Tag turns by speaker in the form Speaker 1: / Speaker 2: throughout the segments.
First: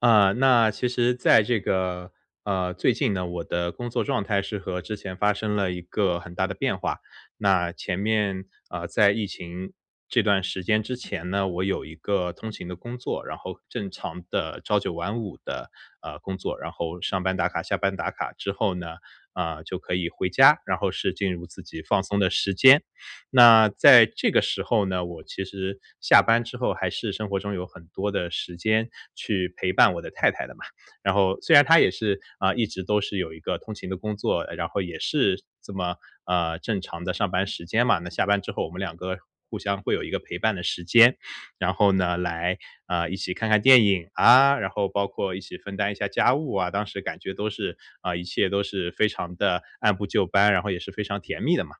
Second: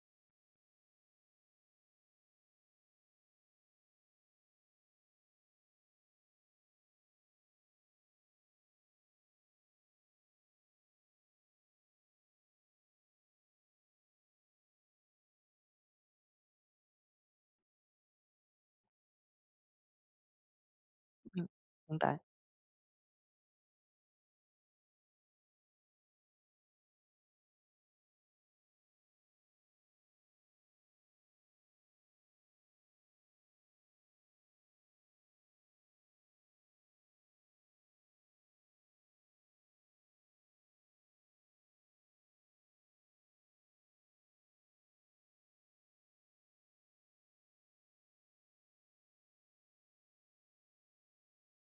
Speaker 1: 啊，那其实在这个最近呢，我的工作状态是和之前发生了一个很大的变化。那前面啊，在疫情这段时间之前呢，我有一个通勤的工作，然后正常的朝九晚五的工作，然后上班打卡、下班打卡之后呢，啊就可以回家，然后是进入
Speaker 2: 嗯，
Speaker 1: 自己
Speaker 2: 明
Speaker 1: 放松
Speaker 2: 白，
Speaker 1: 的时间。那在这个时候呢，我其实下班之后还是生活中有很多的时间去陪伴我的太太的嘛。然后虽然她也是，啊，一直都是有一个通勤的工作，然后也是这么，正常的上班时间嘛，那下班之后我们两个互相会有一个陪伴的时间，然后呢，来，啊，一起看看电影啊，然后包括一起分担一下家务啊，当时感觉都是，啊，一切都是非常的按部就班，然后也是非常甜蜜的嘛。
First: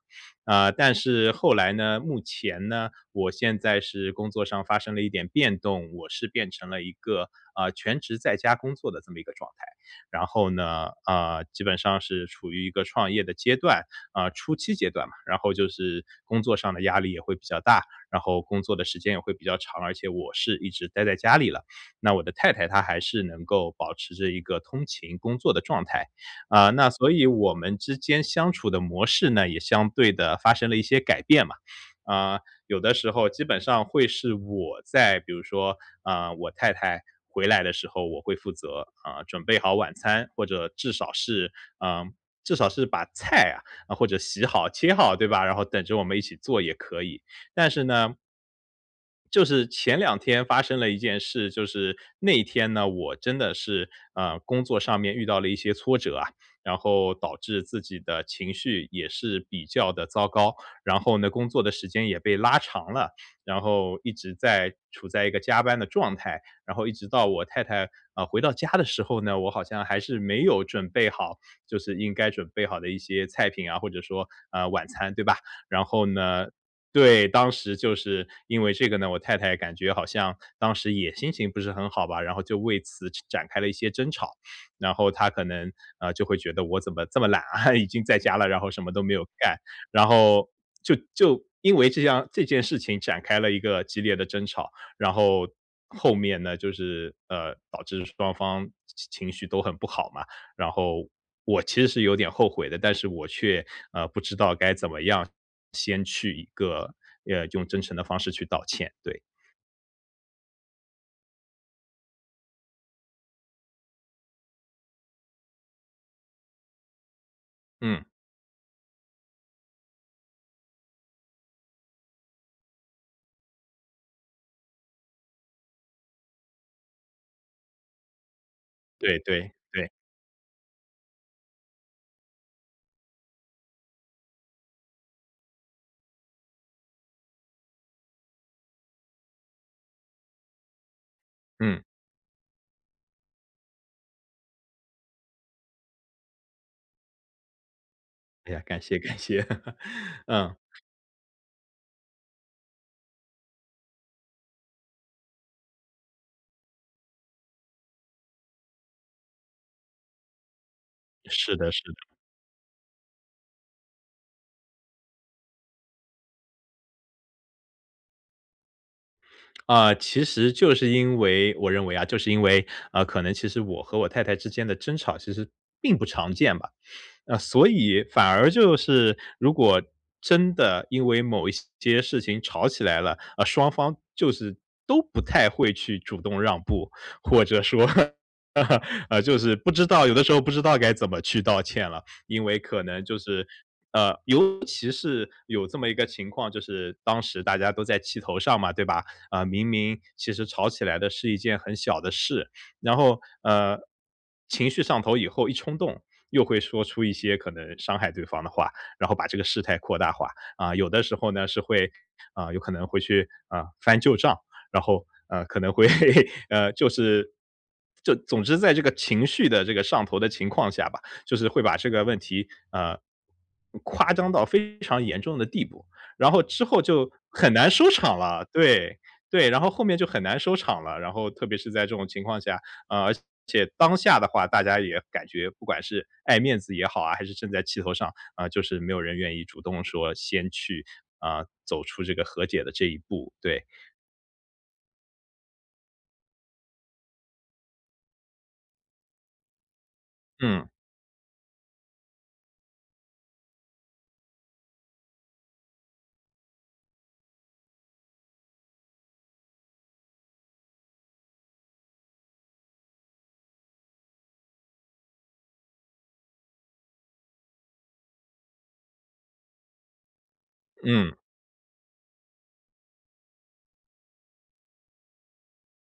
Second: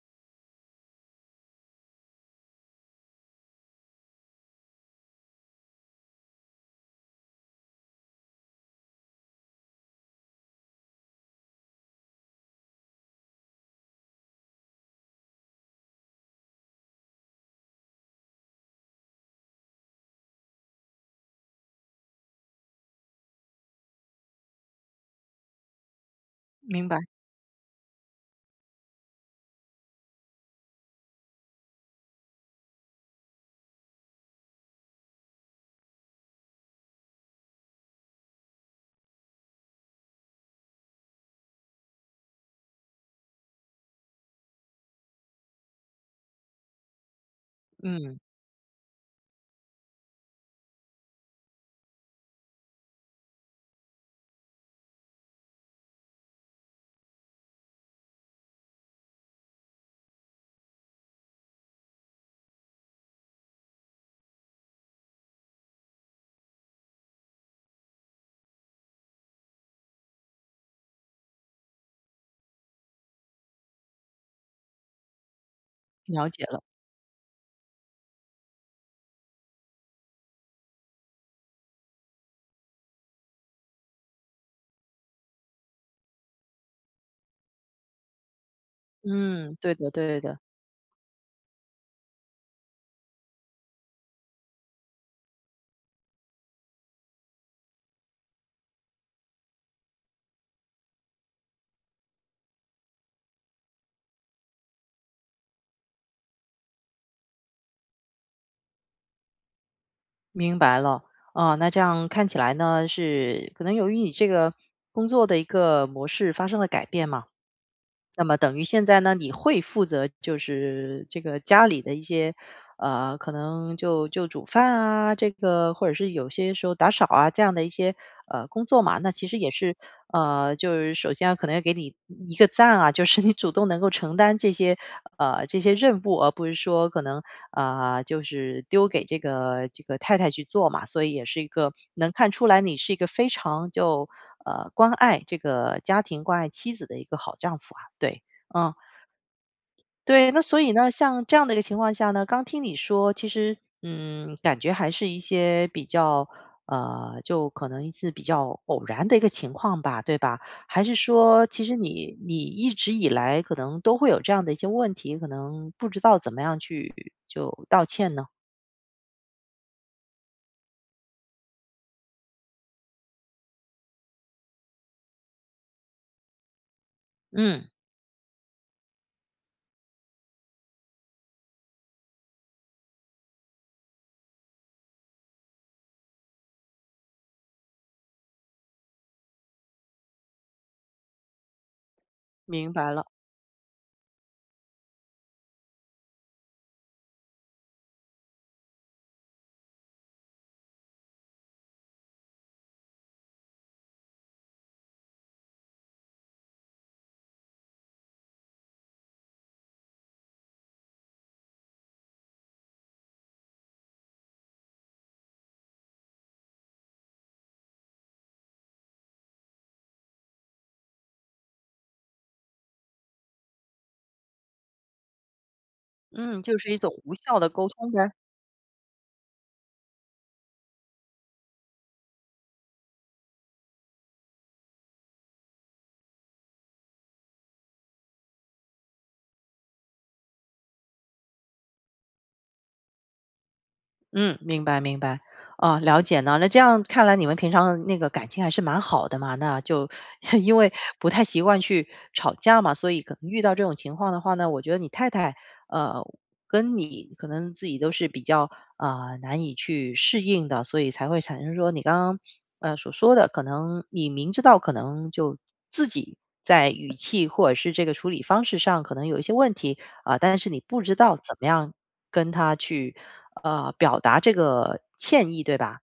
Speaker 1: 啊，但是后来呢，目前呢，我现在是工作上发生了一点变动，我是变成了一个，啊全职在家工作的这么一个状态。然后呢，啊，基本上是处于一个创业的阶段，啊初期阶段嘛，然后就是工作上的压力也会比较大，然后工作的时间也会比较长，而且我是一直待在家里了。那我的太太她还是能够保持着一个通勤工作的状态，啊，
Speaker 2: 明
Speaker 1: 那
Speaker 2: 白，
Speaker 1: 所以我们之间相处的模式呢，也相对的发生了一些改变嘛。啊，有的时候基本上会是我在比如说，啊，我太太回来的时候，我会负责，啊，准备好晚餐，或者至少是嗯，至少是把菜啊，啊，或者洗好、切好，对吧？然后等着我们一起做也可以。但是呢
Speaker 2: 嗯，
Speaker 1: 就是前两天发生了一件事，就是那一天呢，我真的是，啊，工作上面遇到了一些挫折啊，然后导致自己的情绪也是比较的糟糕。然后呢，工作的时间也被拉长了，然后一直在处在一个加班的状态，然后一直到我太太啊，回到家的时候呢，我好像还是没有准备好，就是应该准备好的一些菜品啊，或者说，晚餐，对吧？然后
Speaker 2: 了解
Speaker 1: 呢
Speaker 2: 了，
Speaker 1: 对，当时就是因为这个呢，我太太感觉好像当时也心情不是很好吧，然后就为此展开了一些争吵。然后他可能，就会觉得我怎么这么懒啊，已经在家了，然后什么都没有
Speaker 2: 嗯，
Speaker 1: 干。
Speaker 2: 对的，
Speaker 1: 然
Speaker 2: 对的，
Speaker 1: 后就因为这样这件事情展开了一个激烈的争吵，然后后面呢，就是，导致双方情绪都很不好嘛。然后我其实是有点后悔的，但是我却，不知道该怎么样先去一个，用真诚的方式去道歉，对。
Speaker 2: 明白了。那这样看起来呢，是可能由于你这个工作的一个模式发生了改变嘛，
Speaker 1: 嗯，
Speaker 2: 那么等于现在呢，你会负责就是这个家里的一些，可能就煮饭啊，这个或者是有些时候打扫啊这样的一些工作嘛，那
Speaker 1: 对
Speaker 2: 其实也
Speaker 1: 对
Speaker 2: 是
Speaker 1: 对，
Speaker 2: 就是首先啊可能要给你一个赞啊，就是你主动能够承担这些这些任务，而不是说可能就是丢给这个太太去做嘛，所以也是一个
Speaker 1: 嗯，
Speaker 2: 能看出来你是一个非常就关爱这个家庭、关爱妻子的一个好丈夫啊，对，
Speaker 1: 哎呀，
Speaker 2: 嗯。
Speaker 1: 感谢感谢。
Speaker 2: 对，那
Speaker 1: 嗯，
Speaker 2: 所以呢，像这样的一个情况下呢，刚听你说，其实，嗯，感觉还是一些比较，就可能是比较偶然的一个情况吧，对吧？还是说，
Speaker 1: 是
Speaker 2: 其
Speaker 1: 的
Speaker 2: 实
Speaker 1: 是的。
Speaker 2: 你一直以来可能都会有这样的一些问题，可能不知道怎么样去就道歉呢？
Speaker 1: 啊，其实就是因为我认为啊，就是因为，啊，可能其实我和我太太之间的争吵其实并不常见吧。啊，
Speaker 2: 嗯，
Speaker 1: 所以反而就是如果真的因为某一些事情吵起来了，啊，双方就是都不太会去主动让步，或者说 就是不知道有的时候不知道该怎么去道歉了，因为
Speaker 2: 明
Speaker 1: 可
Speaker 2: 白
Speaker 1: 能
Speaker 2: 了，
Speaker 1: 就是尤其是有这么一个情况，就是当时大家都在气头上嘛，对吧？啊、明明其实吵起来的是一件很小的事，然后情绪上头以后一冲动。又会说出一些可能伤害对方的话，然后把这个事态扩大化啊、有的时候呢是会啊、有可能会去啊、翻旧账，然后可能会 就是就总之在这个情绪的这个上头的情况下吧，就是会把这个问题夸张到非常严重的地步，然
Speaker 2: 嗯，
Speaker 1: 后
Speaker 2: 就
Speaker 1: 之
Speaker 2: 是一
Speaker 1: 后
Speaker 2: 种
Speaker 1: 就
Speaker 2: 无效的
Speaker 1: 很
Speaker 2: 沟
Speaker 1: 难收
Speaker 2: 通呗。
Speaker 1: 场了。对，对，然后后面就很难收场了。然后特别是在这种情况下，而且当下的话，大家也感觉不管是爱面子也好啊，还是正在气头上，啊，就是没有人愿意主动说先去，啊，走出这个和解的这一步。对，
Speaker 2: 嗯，明白明白，哦，了解呢。那这样看来，你们平常那个感情还是蛮好的嘛？那就 因
Speaker 1: 嗯，
Speaker 2: 为不太习惯去吵架嘛，所以可能遇到这种情况的话呢，我觉得你太太呃跟你可能自己都是比较难以去适应的，所以才会产生说你刚刚所说的，可能你明知道可能就自己在语气或者是这个处理方式上可能有一些问题，但是你不知
Speaker 1: 嗯，
Speaker 2: 道怎么样跟他去表达这个歉意，对吧？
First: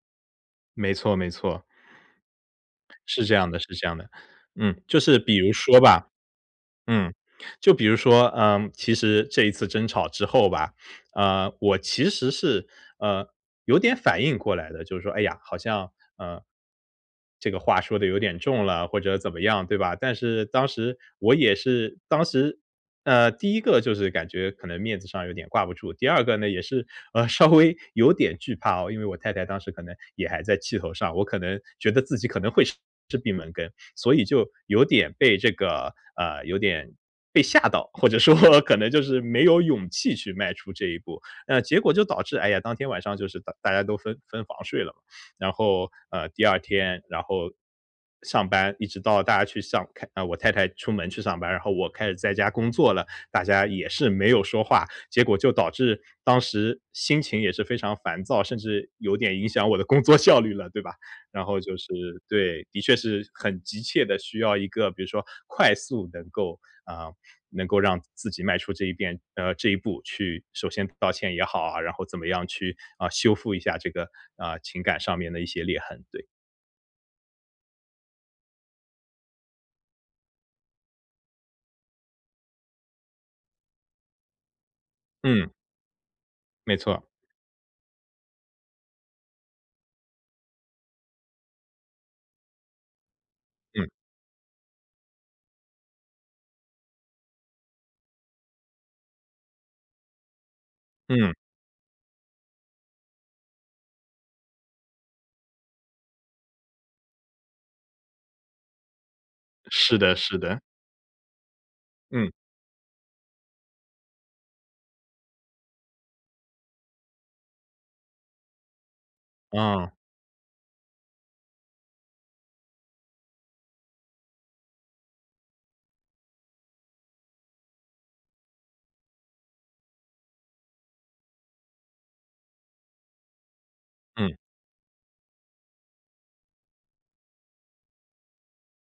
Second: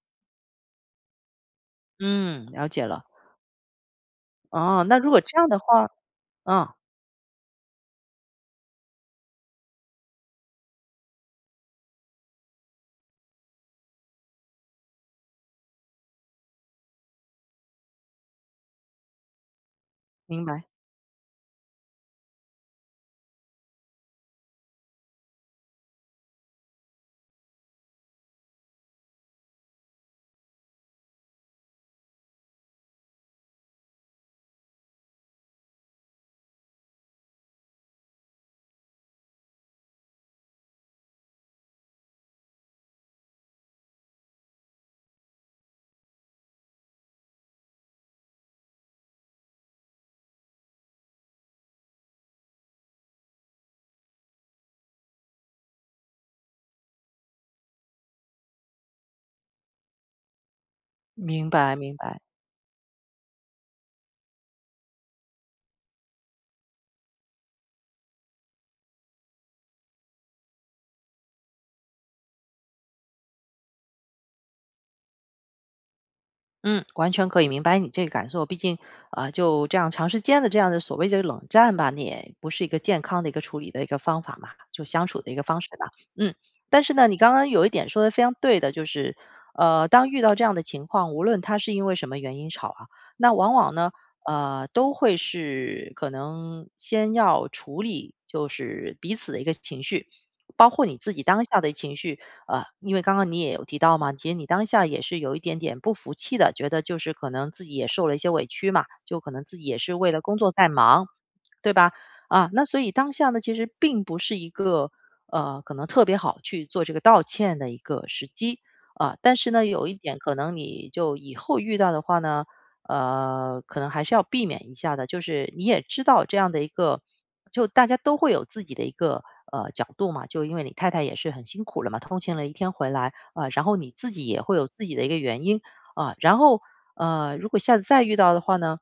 Speaker 1: 没错没错，
Speaker 2: 嗯，了解了。
Speaker 1: 是这样的是这样的。嗯，
Speaker 2: 哦，那
Speaker 1: 就
Speaker 2: 如
Speaker 1: 是
Speaker 2: 果
Speaker 1: 比
Speaker 2: 这样
Speaker 1: 如
Speaker 2: 的
Speaker 1: 说
Speaker 2: 话，
Speaker 1: 吧，
Speaker 2: 嗯，
Speaker 1: 嗯，就比如说，嗯，其实这一次争吵之后吧，我其实是，呃，有点反应过来的，就是说，哎呀，好像，呃，这个话说的有点重了，或者怎么样，对吧？但
Speaker 2: 明
Speaker 1: 是
Speaker 2: 白，
Speaker 1: 当时我也是当时，第一个就是感觉可能面子上有点挂不住，第二个呢，也是，稍微有点惧怕哦，因为我太太当时可能也还在气头上，我可能觉得自己可能会吃闭门羹，所以就有点被这个，有点被吓到，或者说 可能就是没有勇气去迈出这一步，结果就导致，哎呀，当天晚上就是大家都分房睡了嘛，然后，第二天，然后上班，一直到大家去上开啊，我太太出门去上班，然后我开始在家工作了，大家也是没有说话，结果就导致当时心情也是非常烦躁，甚至有点影响我的工作效率了，对吧？然
Speaker 2: 明
Speaker 1: 后
Speaker 2: 白，
Speaker 1: 就是
Speaker 2: 明白。
Speaker 1: 对，的确是很急切的需要一个比如说快速能够啊，能够让自己迈出这一遍这一步去首先道歉也好啊，然后怎么样去，啊，修复一下这个，啊，情感上面的一些裂痕，对。
Speaker 2: 嗯，完全可以明白你这个感受。毕竟，就这样长时间的这样的所谓这个冷战吧，你也不是一个健康的一个处理的一个方法嘛，就相处的一个
Speaker 1: 嗯，
Speaker 2: 方式吧。嗯，
Speaker 1: 没
Speaker 2: 但是
Speaker 1: 错，
Speaker 2: 呢，你刚刚有一点说的非常对的，就是，当遇到这样的情况，无论他是因为什么原因吵啊，那往往
Speaker 1: 嗯，
Speaker 2: 呢，都会是可能先要处理就是彼此的一个情绪，包括你自己
Speaker 1: 嗯，
Speaker 2: 当下的情绪，因为刚刚你也有提到嘛，其实你当下也是有一点点不服气的，觉得就是可能自己也受了一些委屈嘛，就可能自己也是
Speaker 1: 是
Speaker 2: 为
Speaker 1: 的
Speaker 2: 了工
Speaker 1: 是
Speaker 2: 作
Speaker 1: 的，
Speaker 2: 在忙，对吧？
Speaker 1: 嗯，
Speaker 2: 啊，那所以当下呢，其实并不是一个可能特别好去做这个道歉的一个时机啊。但是呢，有
Speaker 1: 啊，
Speaker 2: 一点可能你就以后遇到的话呢，可能还是要避免一下的。就是你也知道这样的一个，就大家都会有自己的一个角度嘛。就因为你太太也是很辛苦了嘛，通勤了一天回来啊、然后你自己
Speaker 1: 嗯，
Speaker 2: 也会有自己的一个原因。啊，然后，如果下次再遇到的话呢，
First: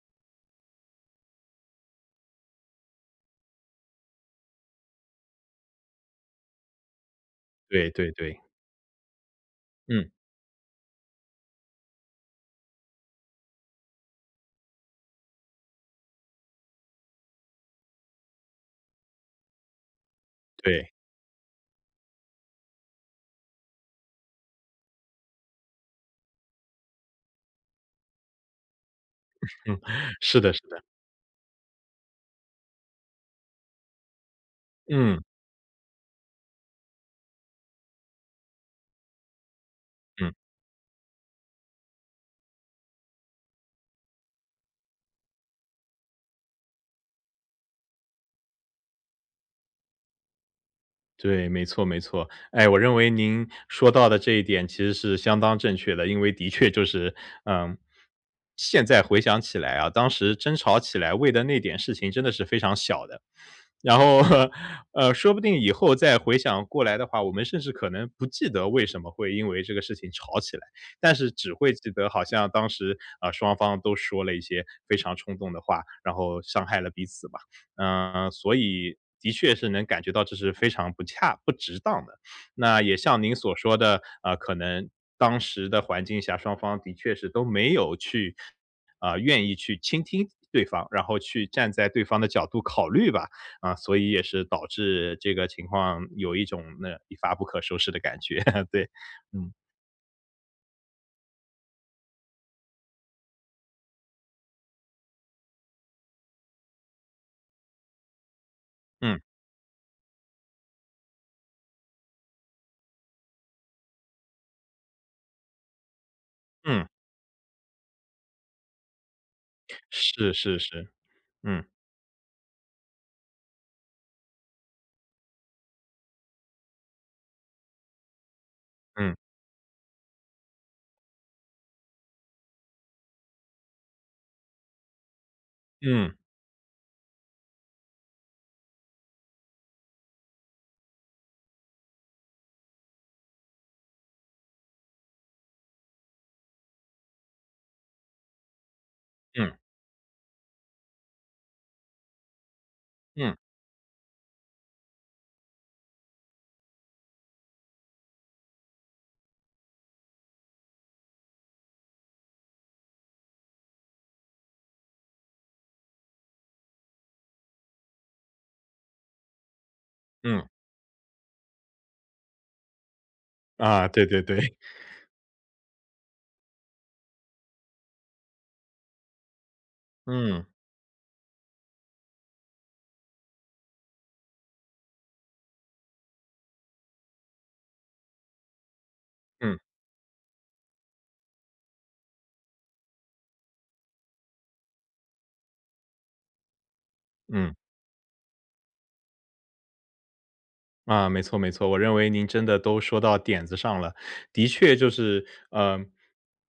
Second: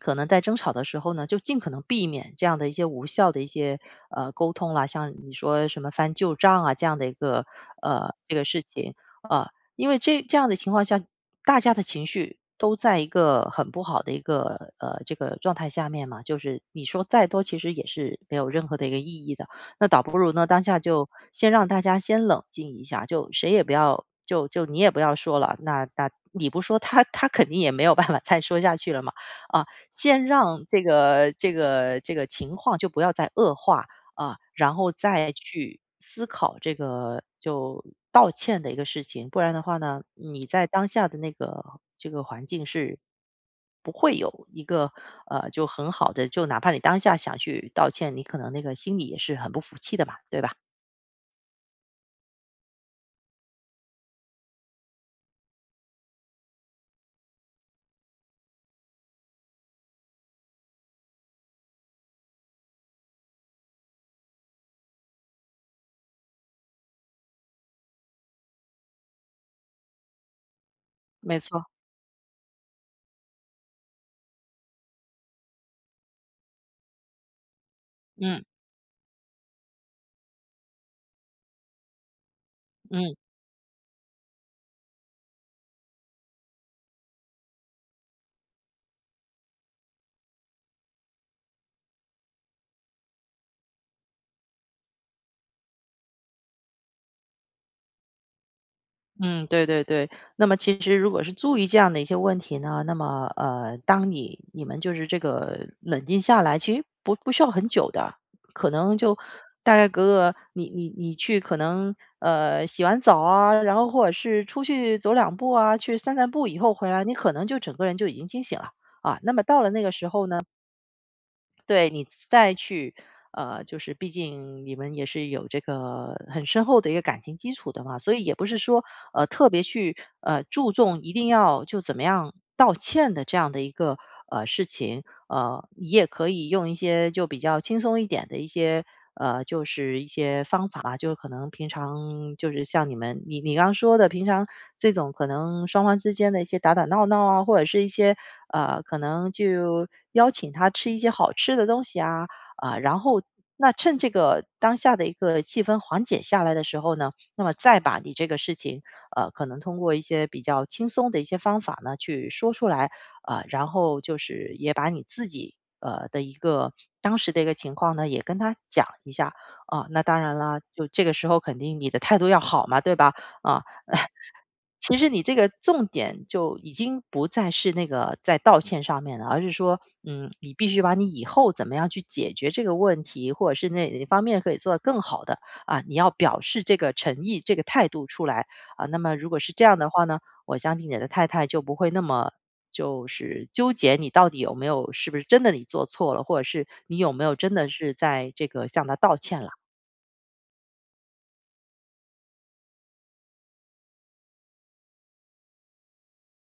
Speaker 2: 可能在争吵的时候呢，就尽可能避免这样的一些无效的一些，沟通啦，像你说什么翻旧账啊，这样的一个，
Speaker 1: 对对
Speaker 2: 这
Speaker 1: 对，
Speaker 2: 个事情。啊，呃因为
Speaker 1: 嗯，
Speaker 2: 这这样的情况下，大家的情绪都在一个很不好的一个，这个状态下面嘛，就是你说再多其实也是没有任何的一个意义的。那倒不如呢，当下
Speaker 1: 对，
Speaker 2: 就先让大家先冷静一下，就谁也不要，就你也不要说了，那你不说他，他肯定也没有办法再说下去了嘛。啊，
Speaker 1: 嗯，
Speaker 2: 先
Speaker 1: 是的是
Speaker 2: 让这
Speaker 1: 的，
Speaker 2: 个这个这个情况就不要再恶化，啊，然后
Speaker 1: 嗯，
Speaker 2: 再去思考这个就道歉的一个事情，不然的话呢，
Speaker 1: 嗯。
Speaker 2: 你在当下的那个这个环境是不会有一个就很好的，就哪怕你当下想去道歉，你可能那个心里也是很不服气的嘛，对吧？
Speaker 1: 对，没错没错。哎，我认为您说到的这一点其实是相当正确的，因为的确就是，嗯，现在回想起来啊，当时争吵起来为的那点事情真的是非常小的。然后，说不定以后再回想过来的话，我们甚至可能不记得为什么会因为这个事情吵起来，但是
Speaker 2: 没
Speaker 1: 只
Speaker 2: 错，
Speaker 1: 会记得好像当时，啊双方都说了一些非常冲动的话，然后伤害了彼此吧。嗯，
Speaker 2: 嗯
Speaker 1: 所以的确是能感觉到这是非常不恰不值当的。那也
Speaker 2: 嗯。
Speaker 1: 像您所说的，啊，可能当时的环境下，双方的确是都没有去，啊，愿意去倾听对方，然后去站在对方的角度考虑吧。啊，所以也是导致这个情况有一种那一发不可收拾的感觉，对，
Speaker 2: 嗯，
Speaker 1: 嗯，
Speaker 2: 对对对。那么其实如果是注意这样的一些问题呢，那么当你们就是这个冷静下来，其实不需要很久的，可能就
Speaker 1: 嗯，
Speaker 2: 大概隔个你去可能洗完澡啊，然后或者是出去走两步啊，去散散步以后
Speaker 1: 嗯，
Speaker 2: 回来，你可能就整个人就已经清醒了啊。那么到了那个时候
Speaker 1: 是
Speaker 2: 呢？
Speaker 1: 是是，嗯，
Speaker 2: 对，你再去，就是毕竟你们也是有这个很深厚的一个感情基础的嘛，所以也不是说，
Speaker 1: 嗯，
Speaker 2: 特别去，注重一定要就怎么样道歉的这样的一个事情，你也
Speaker 1: 嗯，
Speaker 2: 可以用一些就比较轻松一点的一些，就是一些方法吧，就是可能平常就是像你们你刚刚说的，平常这种可能双方之间的一些打打闹闹啊，或者是一些可能
Speaker 1: 嗯，
Speaker 2: 就邀请他吃一些好吃的东西啊，啊，然后
Speaker 1: 嗯，
Speaker 2: 那趁这个当下的一个气氛缓解下来的时候呢，那么再把你这个事情，可能通过一些比较轻松的一些方法呢去说出来，啊，然后就是也把你自己的一个当时的一个情况呢，也跟他讲一下啊、那当然
Speaker 1: 嗯，
Speaker 2: 啦，就这个时候肯定你的态度要好嘛，对吧？啊、
Speaker 1: 啊，对对对，
Speaker 2: 其实你这个重点就已经不再是那个在道歉上面了，而是说，嗯，
Speaker 1: 嗯，
Speaker 2: 你必须把你以后怎么样去解决这个问题，或者是哪方面可以做得更好的啊，你要表示这个诚意、这个态度出来啊。那么如果是
Speaker 1: 嗯，
Speaker 2: 这样的话呢，我相信你的太太就不会那么就是纠结你到底有没有是不是真的你做错了，或者是你有没有真
Speaker 1: 嗯。
Speaker 2: 的是在这个向她道歉了。
Speaker 1: 啊，没错没错，我认为您真的都说到点子上了。的确就是，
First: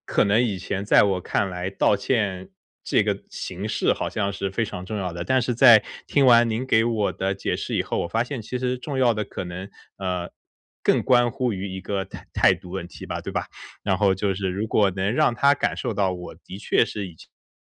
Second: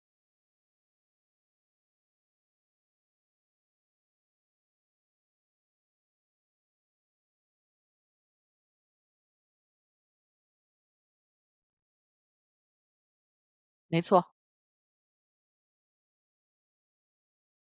Speaker 1: 可能以前在我看来，道歉这个形式好像是非常重要的，但是在听完您给我的解释以后，我发现其实重要的可能，呃，更关乎于一个态度问题吧，对吧？然
Speaker 2: 没
Speaker 1: 后
Speaker 2: 错。
Speaker 1: 就是如果能让他感受到我的确是已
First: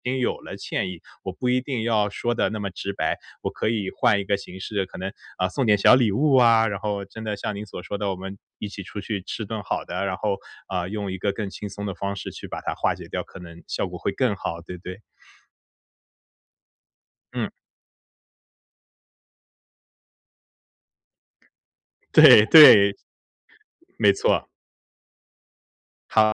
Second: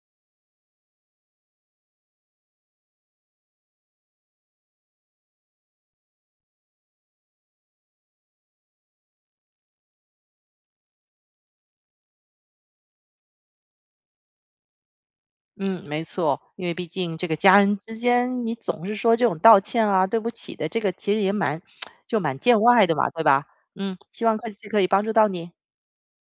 Speaker 1: 已经有了歉意，我不一定要说的那么直白，我可以换一个形式，可能，啊，送点小礼物啊，然后真的像您所说的，我们一起出去吃顿好的，然后，啊，用一个更轻松的方式去把它化解掉，可能效果会更好，对不对？
Speaker 2: 嗯，没错，因为毕竟这个
Speaker 1: 嗯，
Speaker 2: 家人之间，你总是说这种道歉啊、对不起的，这个其实也蛮 就蛮
Speaker 1: 对
Speaker 2: 见外
Speaker 1: 对，
Speaker 2: 的嘛，对吧？嗯，
Speaker 1: 没
Speaker 2: 希望
Speaker 1: 错，
Speaker 2: 科技可以帮助到你。
Speaker 1: 好。